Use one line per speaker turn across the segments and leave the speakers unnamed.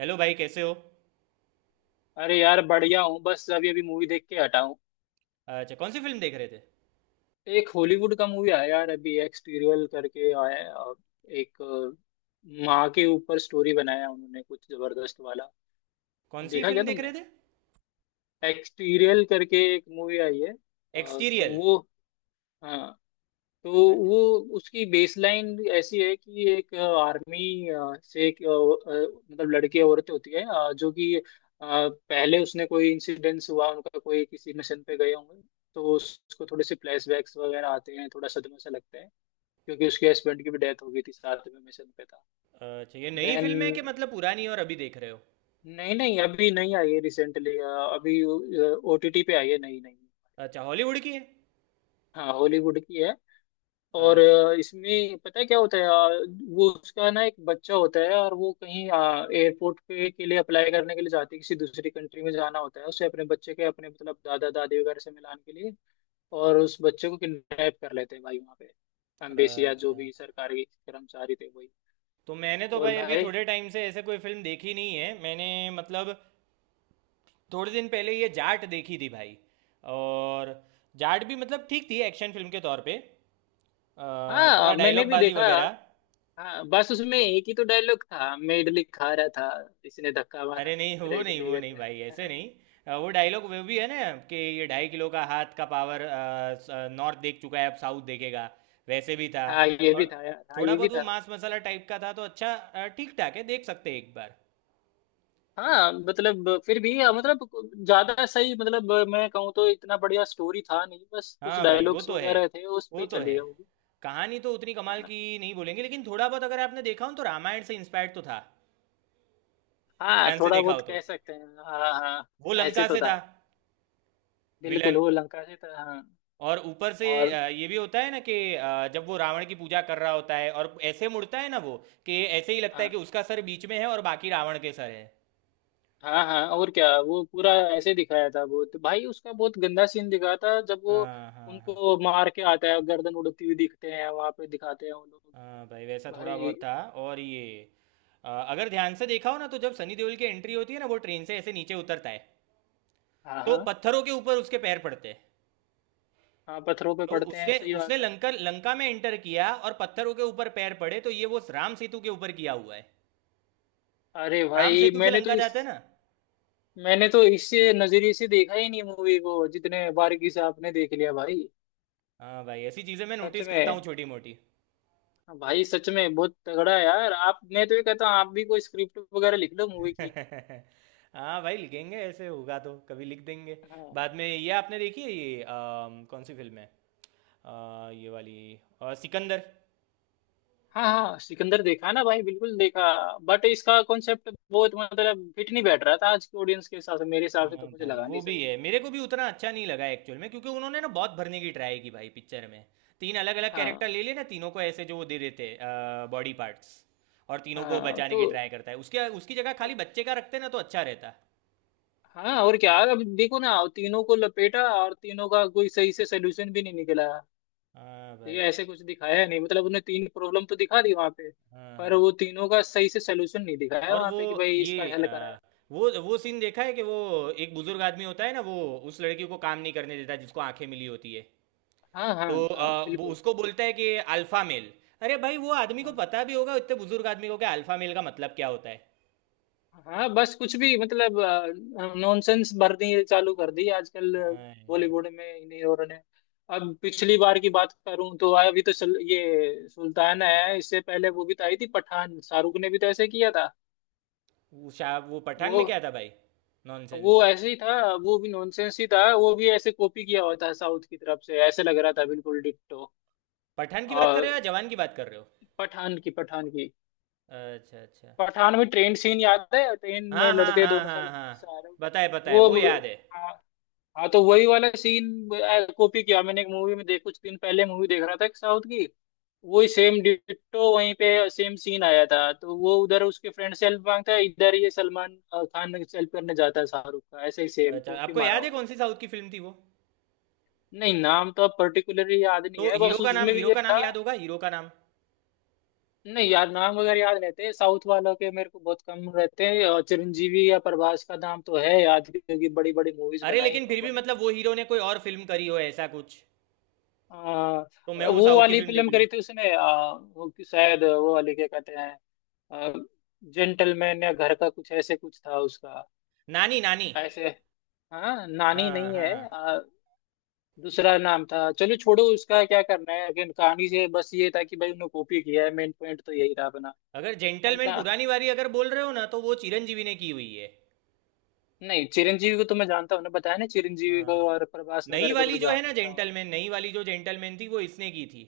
Hello भाई, कैसे हो।
अरे यार बढ़िया हूँ। बस अभी अभी मूवी देख के हटा हूँ।
अच्छा, कौन सी फिल्म देख रहे थे।
एक हॉलीवुड का मूवी आया यार, अभी एक्सटीरियल करके आया है, और एक माँ के ऊपर स्टोरी बनाया उन्होंने कुछ जबरदस्त वाला। अब
कौन सी
देखा क्या
फिल्म देख रहे
तुमने?
थे।
एक्सटीरियल करके एक मूवी आई है। तो
एक्सटीरियल।
वो। हाँ, तो
मैं।
वो, उसकी बेसलाइन ऐसी है कि एक आर्मी से एक मतलब लड़की औरत होती है, जो कि पहले उसने कोई इंसिडेंस हुआ, उनका कोई किसी मिशन पे गए होंगे। तो उसको थोड़े से फ्लैशबैक्स वगैरह आते हैं, थोड़ा सदमे से लगता है, क्योंकि उसके हस्बैंड की भी डेथ हो गई थी, साथ में मिशन पे था।
अच्छा, ये नई
देन
फिल्म है कि मतलब पुरानी, और अभी देख रहे हो।
नहीं नहीं, अभी नहीं आई है, रिसेंटली अभी ओटीटी पे आई है। नहीं नहीं।
अच्छा, हॉलीवुड की है।
हाँ, हॉलीवुड की है। और
अच्छा।
इसमें पता है क्या होता है, वो उसका ना एक बच्चा होता है, और वो कहीं एयरपोर्ट पे के लिए अप्लाई करने के लिए जाती है, किसी दूसरी कंट्री में जाना होता है उसे, अपने बच्चे के अपने मतलब दादा दादी वगैरह से मिलाने के लिए। और उस बच्चे को किडनैप कर लेते हैं भाई वहाँ पे, एम्बेसी या जो
अच्छा,
भी सरकारी कर्मचारी थे वही।
तो मैंने तो
और
भाई अभी
भाई,
थोड़े टाइम से ऐसे कोई फिल्म देखी नहीं है मैंने। मतलब, थोड़े दिन पहले ये जाट देखी थी भाई। और जाट भी मतलब ठीक थी एक्शन फिल्म के तौर पे। थोड़ा
हाँ, मैंने
डायलॉग
भी
बाजी
देखा।
वगैरह।
हाँ बस उसमें एक ही तो डायलॉग था, मैं इडली खा रहा था, इसने धक्का मारा,
अरे नहीं,
मेरा
वो नहीं,
इडली
वो
गिर
नहीं भाई, ऐसे
गया।
नहीं। वो डायलॉग वो भी है ना, कि ये ढाई किलो का हाथ का पावर नॉर्थ देख चुका है, अब साउथ देखेगा। वैसे भी था।
हाँ ये भी
और
था यार, हाँ
थोड़ा
ये भी
बहुत वो
था।
मांस मसाला टाइप का था, तो अच्छा ठीक ठाक है, देख सकते हैं एक बार।
हाँ मतलब फिर भी मतलब ज्यादा सही, मतलब मैं कहूँ तो इतना बढ़िया स्टोरी था नहीं, बस कुछ
हाँ भाई, वो
डायलॉग्स
तो है,
वगैरह थे उस पे
वो
ही
तो
चली
है।
है वो।
कहानी तो उतनी
है
कमाल
ना?
की नहीं बोलेंगे, लेकिन थोड़ा बहुत अगर आपने देखा हो तो रामायण से इंस्पायर्ड तो था।
हाँ
ध्यान से
थोड़ा
देखा हो
बहुत
तो
कह सकते हैं, हाँ हाँ
वो
हाँ, ऐसे
लंका
तो
से था,
था। बिल्कुल
विलन।
वो लंका से था, हाँ।
और ऊपर से
और
ये भी होता है ना कि जब वो रावण की पूजा कर रहा होता है और ऐसे मुड़ता है ना वो, कि ऐसे ही लगता है कि
हाँ
उसका सर बीच में है और बाकी रावण के सर है।
हाँ हाँ, और क्या, वो पूरा ऐसे दिखाया था, वो तो भाई उसका बहुत गंदा सीन दिखाया था, जब वो
हाँ, हाँ, हाँ।
उनको मार के आता है, गर्दन उड़ती हुई दिखते हैं वहां पे, दिखाते हैं वो लोग।
हाँ भाई, वैसा थोड़ा बहुत
भाई,
था। और ये, अगर ध्यान से देखा हो ना, तो जब सनी देओल की एंट्री होती है ना वो ट्रेन से ऐसे नीचे उतरता है,
हाँ
तो
हाँ।
पत्थरों के ऊपर उसके पैर पड़ते हैं।
हाँ पत्थरों पे
तो
पड़ते हैं,
उसने
सही
उसने
बात है।
लंका लंका में एंटर किया और पत्थरों के ऊपर पैर पड़े, तो ये वो राम सेतु के ऊपर किया हुआ है।
अरे
राम
भाई
सेतु से
मैंने तो
लंका जाते हैं
इस,
ना।
मैंने तो इससे नजरिए से देखा ही नहीं मूवी को, जितने बारीकी से आपने देख लिया भाई।
हाँ भाई, ऐसी चीजें मैं
सच
नोटिस करता हूँ,
में
छोटी मोटी।
भाई, सच में बहुत तगड़ा है यार आप। मैं तो ये कहता हूँ आप भी कोई स्क्रिप्ट वगैरह लिख लो मूवी की।
हाँ भाई, लिखेंगे, ऐसे होगा तो कभी लिख देंगे।
हाँ
बाद में ये आपने देखी है ये, कौन सी फिल्म है। ये वाली, सिकंदर।
हाँ, हाँ सिकंदर देखा ना भाई, बिल्कुल देखा। बट इसका कॉन्सेप्ट बहुत मतलब फिट नहीं बैठ रहा था आज के ऑडियंस के हिसाब से, मेरे हिसाब से तो
हाँ
मुझे
भाई,
लगा
वो
नहीं
भी
सही।
है, मेरे को भी उतना अच्छा नहीं लगा एक्चुअल में। क्योंकि उन्होंने ना बहुत भरने की ट्राई की भाई पिक्चर में। तीन अलग अलग कैरेक्टर
हाँ
ले लिए ना, तीनों को ऐसे जो वो दे देते बॉडी पार्ट्स। और तीनों को
हाँ,
बचाने
तो
की ट्राई करता है, उसके उसकी जगह खाली बच्चे का रखते ना तो अच्छा रहता।
हाँ और क्या, अब देखो ना, तीनों को लपेटा और तीनों का कोई सही से सोल्यूशन भी नहीं निकला।
हाँ भाई,
ये ऐसे कुछ दिखाया नहीं, मतलब उन्हें तीन प्रॉब्लम तो दिखा दी वहां पे,
हाँ,
पर
हाँ।
वो तीनों का सही से सलूशन नहीं दिखाया
और
वहां
वो
पे, कि भाई इसका
ये,
हल करा है।
वो सीन देखा है कि वो एक बुजुर्ग आदमी होता है ना वो, उस लड़की को काम नहीं करने देता जिसको आंखें मिली होती है।
हाँ हाँ
तो
हाँ
वो
बिल्कुल।
उसको बोलता है कि अल्फा मेल। अरे भाई, वो आदमी को
हाँ
पता भी होगा इतने बुजुर्ग आदमी को कि अल्फा मेल का मतलब क्या होता है।
हाँ बस कुछ भी मतलब नॉनसेंस भरनी ये चालू कर दी आजकल
हाँ यार।
बॉलीवुड में इन हीरो ने। अब पिछली बार की बात करूं तो अभी तो ये सुल्तान आया है, इससे पहले वो भी तो आई थी पठान, शाहरुख ने भी तो ऐसे किया था।
वो पठान में
वो
क्या था भाई। नॉनसेंस।
वो ऐसे ही था, वो भी नॉनसेंस ही था, वो भी ऐसे कॉपी किया हुआ था साउथ की तरफ से ऐसे लग रहा था बिल्कुल डिट्टो।
पठान की बात कर रहे
और
हो या जवान की बात कर रहे हो।
पठान की, पठान की।
अच्छा, अच्छा।
पठान में ट्रेन सीन याद है? ट्रेन में
हाँ, हाँ,
लड़ते हैं
हाँ,
दोनों
हाँ,
सलमान
हाँ,
से,
पता है, पता है,
वो।
वो याद है।
हाँ। हाँ तो वही वाला सीन कॉपी किया। मैंने एक मूवी में देख, कुछ दिन पहले मूवी देख रहा था एक साउथ की, वही सेम डिट्टो वहीं पे सेम सीन आया था। तो वो उधर उसके फ्रेंड से हेल्प मांगता है, इधर ये सलमान खान से हेल्प करने जाता है शाहरुख का, ऐसे ही सेम
अच्छा,
कॉपी
आपको
मारा
याद है
हुआ
कौन सी साउथ की फिल्म थी वो।
है। नहीं नाम तो अब पर्टिकुलरली याद नहीं
तो
है,
हीरो
बस
का नाम,
उसमें भी
हीरो
ये
का नाम
था।
याद होगा, हीरो का नाम।
नहीं यार नाम वगैरह याद रहते हैं साउथ वालों के मेरे को बहुत कम रहते हैं, और चिरंजीवी या प्रभास का नाम तो है याद, क्योंकि बड़ी बड़ी मूवीज
अरे
बनाई इन
लेकिन फिर
लोगों
भी
ने।
मतलब, वो हीरो ने कोई और फिल्म करी हो ऐसा कुछ।
आ,
तो मैं वो
वो
साउथ की
वाली
फिल्म देख
फिल्म
लूँ।
करी थी उसने, शायद वो वाली क्या कहते हैं, जेंटलमैन या घर का कुछ ऐसे कुछ था उसका।
नानी, नानी।
ऐसे, हाँ नानी
हाँ,
नहीं है,
हाँ।
दूसरा नाम था। चलो छोड़ो, उसका क्या करना है। लेकिन कहानी से बस ये था कि भाई उन्होंने कॉपी किया है, मेन पॉइंट तो यही था अपना।
अगर
है
जेंटलमैन
ना?
पुरानी वाली अगर बोल रहे हो ना, तो वो चिरंजीवी ने की हुई है।
नहीं चिरंजीवी को तो मैं जानता हूँ ना, बताया ना, चिरंजीवी
हाँ,
को
हाँ।
और प्रभास
नई
वगैरह को तो
वाली जो है ना
जानता हूँ।
जेंटलमैन, नई वाली जो जेंटलमैन थी वो इसने की थी।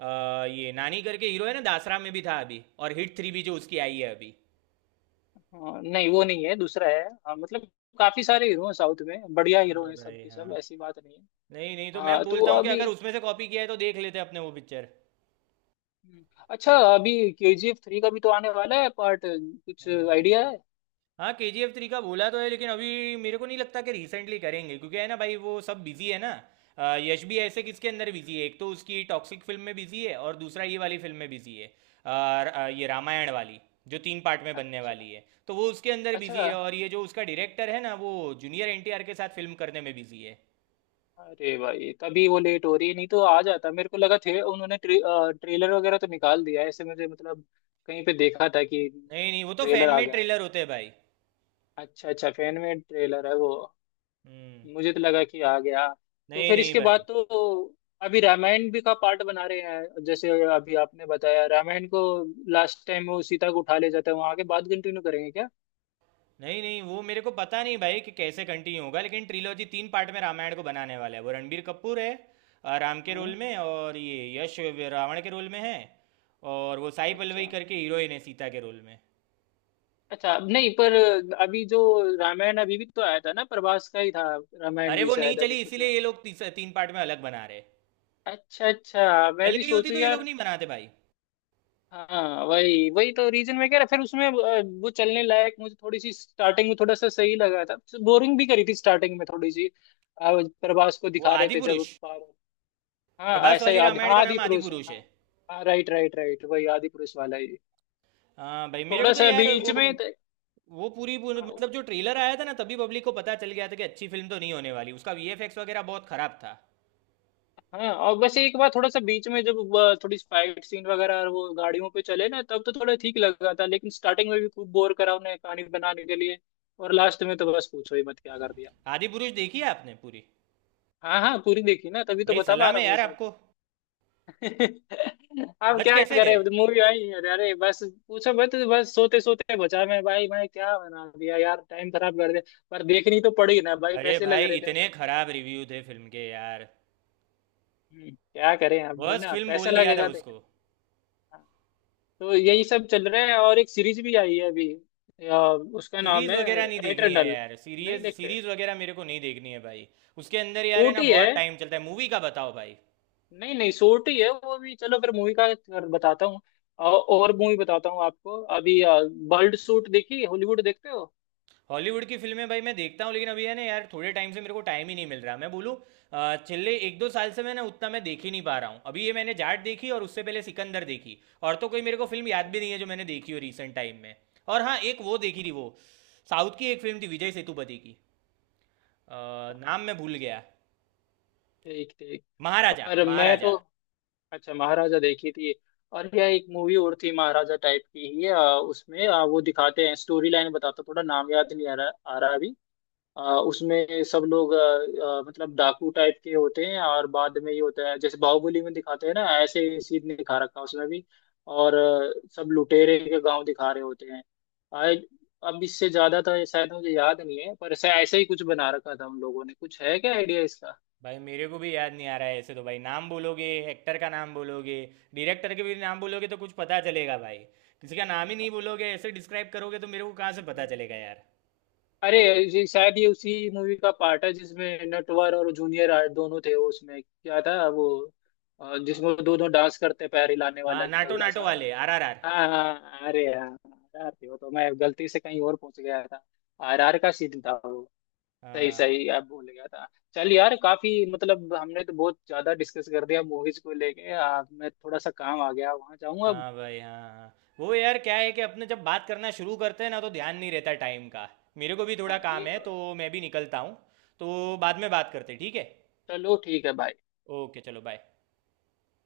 ये नानी करके हीरो है ना, दासरा में भी था अभी, और HIT 3 भी जो उसकी आई है अभी।
हाँ, नहीं वो नहीं है, दूसरा है। हाँ, मतलब काफी सारे हीरो हैं साउथ में, बढ़िया हीरो
हाँ
हैं सब
भाई,
के
हाँ।
सब, ऐसी बात नहीं है।
नहीं, नहीं, तो मैं
हाँ तो
बोलता हूँ कि
अभी,
अगर उसमें से कॉपी किया है तो देख लेते अपने वो पिक्चर।
अच्छा अभी केजीएफ थ्री का भी तो आने वाला है पार्ट, कुछ आइडिया है?
हाँ, KGF 3 का बोला तो है, लेकिन अभी मेरे को नहीं लगता कि रिसेंटली करेंगे, क्योंकि है ना भाई, वो सब बिजी है ना। यश भी ऐसे किसके अंदर बिजी है, एक तो उसकी टॉक्सिक फिल्म में बिजी है और दूसरा ये वाली फिल्म में बिजी है, ये रामायण वाली, जो तीन पार्ट में बनने
अच्छा
वाली है तो वो उसके अंदर बिजी
अच्छा।
है। और ये जो उसका डायरेक्टर है ना वो, जूनियर NTR के साथ फिल्म करने में बिजी है।
अरे भाई तभी वो लेट हो रही है, नहीं तो आ जाता, मेरे को लगा थे उन्होंने ट्रेलर वगैरह तो निकाल दिया है, ऐसे मुझे मतलब कहीं पे देखा था कि
नहीं, नहीं, वो तो
ट्रेलर
फैन
आ
मेड
गया।
ट्रेलर होते हैं भाई।
अच्छा अच्छा, फैन में ट्रेलर है वो,
हम्म।
मुझे तो लगा कि आ गया। तो
नहीं,
फिर
नहीं
इसके बाद
भाई।
तो अभी रामायण भी का पार्ट बना रहे हैं, जैसे अभी आपने बताया रामायण को, लास्ट टाइम वो सीता को उठा ले जाता है वहां के बाद कंटिन्यू करेंगे क्या?
नहीं, नहीं, वो मेरे को पता नहीं भाई कि कैसे कंटिन्यू होगा, लेकिन ट्रिलॉजी तीन पार्ट में रामायण को बनाने वाला है वो। रणबीर कपूर है राम के रोल
हाँ।
में, और ये यश, रावण के रोल में है। और वो साई
अच्छा
पल्लवी करके हीरोइन है, सीता के रोल में।
अच्छा नहीं पर अभी जो रामायण अभी भी तो आया था ना, प्रभास का ही था, रामायण
अरे
भी
वो नहीं
शायद अभी
चली,
कुछ।
इसीलिए ये लोग तीन पार्ट में अलग बना रहे।
अच्छा अच्छा, मैं
चल
भी
गई होती
सोचू
तो ये लोग
यार।
नहीं बनाते भाई।
हाँ वही, वही तो रीजन मैं कह रहा, फिर उसमें वो चलने लायक मुझे थोड़ी सी स्टार्टिंग में थोड़ा सा सही लगा था। बोरिंग भी करी थी स्टार्टिंग में थोड़ी सी, प्रभास को
वो
दिखा रहे
आदि
थे जब
पुरुष।
पार, हाँ
प्रभास
ऐसा ही
वाली
आदि,
रामायण का
हाँ, आदि
नाम आदि
पुरुष है
पुरुष
हाँ।
है।
हाँ राइट राइट राइट, वही आदि पुरुष वाला ही।
हाँ भाई, मेरे को
थोड़ा
तो
सा
यार
बीच
वो
में
वो पूरी पूरी- मतलब जो ट्रेलर आया था ना तभी पब्लिक को पता चल गया था कि अच्छी फिल्म तो नहीं होने वाली। उसका VFX वगैरह बहुत खराब था।
हाँ, और बस एक बार थोड़ा सा बीच में जब थोड़ी फाइट सीन वगैरह और वो गाड़ियों पे चले ना, तब तो थोड़ा ठीक लगा था, लेकिन स्टार्टिंग में भी खूब बोर करा उन्हें कहानी बनाने के लिए। और लास्ट में तो बस पूछो ही मत क्या कर दिया।
आदि पुरुष देखी है आपने पूरी?
हाँ हाँ पूरी देखी ना, तभी तो
भाई
बता पा
सलाम
रहा
है
हूँ ये
यार
सब।
आपको।
अब
बच
क्या
कैसे
करे,
गए?
मूवी आई, अरे अरे बस पूछो मत, बस सोते सोते बचा मैं भाई, मैं क्या बना दिया यार, टाइम खराब कर दिया। पर देखनी तो पड़ी ना भाई,
अरे
पैसे लग
भाई,
रहे थे
इतने
अपने।
खराब रिव्यू थे फिल्म के यार।
क्या करें, अब
वर्स्ट
बना
फिल्म
पैसा
बोल दिया था
लगेगा
उसको।
देखने। हाँ, तो यही सब चल रहा है। और एक सीरीज भी आई है अभी, अ, उसका नाम
सीरीज
है
वगैरह नहीं देखनी है
एटर्नल।
यार।
नहीं
सीरीज,
देखते?
सीरीज वगैरह मेरे को नहीं देखनी है भाई। उसके अंदर यार है ना
छोटी है,
बहुत टाइम चलता है मूवी का, बताओ भाई।
नहीं नहीं शॉर्ट ही है वो भी, चलो फिर मूवी का बताता हूँ। और मूवी बताता हूँ आपको अभी, बर्ड सूट देखी? हॉलीवुड देखते हो?
हॉलीवुड की फिल्में भाई मैं देखता हूँ, लेकिन अभी है ना यार, थोड़े टाइम से मेरे को टाइम ही नहीं मिल रहा मैं बोलूँ। पिछले एक दो साल से मैं ना उतना मैं देख ही नहीं पा रहा हूँ। अभी ये मैंने जाट देखी और उससे पहले सिकंदर देखी। और तो कोई मेरे को फिल्म याद
अच्छा
भी नहीं है जो मैंने देखी हो रिसेंट टाइम में। और हाँ, एक वो देखी थी वो, साउथ की एक फिल्म थी विजय सेतुपति की। अ,
अच्छा,
नाम मैं भूल गया।
ठीक ठीक।
महाराजा,
पर मैं
महाराजा।
तो, अच्छा महाराजा देखी थी, और यह एक मूवी और थी महाराजा टाइप की ही है, उसमें वो दिखाते हैं स्टोरी लाइन बताता हूँ, थोड़ा नाम याद नहीं आ रहा अभी। आ, उसमें सब लोग आ, आ, मतलब डाकू टाइप के होते हैं, और बाद में ये होता है, जैसे बाहुबली में दिखाते हैं ना ऐसे ही सीन नहीं दिखा रखा है उसमें भी, और सब लुटेरे के गांव दिखा रहे होते हैं। आए, अब इससे ज्यादा था, शायद मुझे याद नहीं है, पर ऐसा ऐसा ही कुछ बना रखा था उन लोगों ने, कुछ है क्या आइडिया इसका?
भाई मेरे को भी याद नहीं आ रहा है ऐसे तो। भाई नाम बोलोगे, एक्टर का नाम बोलोगे, डायरेक्टर के भी नाम बोलोगे तो कुछ पता चलेगा भाई। किसी का नाम ही नहीं बोलोगे, ऐसे डिस्क्राइब करोगे तो मेरे को कहाँ से पता चलेगा यार।
अरे ये शायद ये उसी मूवी का पार्ट है जिसमें नटवर और जूनियर आर्ट दोनों थे। वो उसमें क्या था वो, जिसमें वो दोनों डांस करते, पैर हिलाने
हाँ,
वाला
नाटो
तगड़ा
नाटो
सा।
वाले RRR।
हाँ हाँ, अरे यार आर थी वो, तो मैं गलती से कहीं और पहुंच गया था, आर आर का सीन था वो। सही
हाँ,
सही, अब भूल गया था। चल यार, काफी मतलब हमने तो बहुत ज्यादा डिस्कस कर दिया मूवीज को लेके। मैं थोड़ा सा काम आ गया, वहां जाऊंगा अब।
हाँ भाई, हाँ, हाँ। वो यार क्या है कि अपने जब बात करना शुरू करते हैं ना तो ध्यान नहीं रहता टाइम का। मेरे को भी थोड़ा
हाँ
काम
ये
है
तो
तो
है।
मैं भी निकलता हूँ। तो बाद में बात करते हैं, ठीक है?
चलो ठीक है भाई।
ओके, चलो, बाय।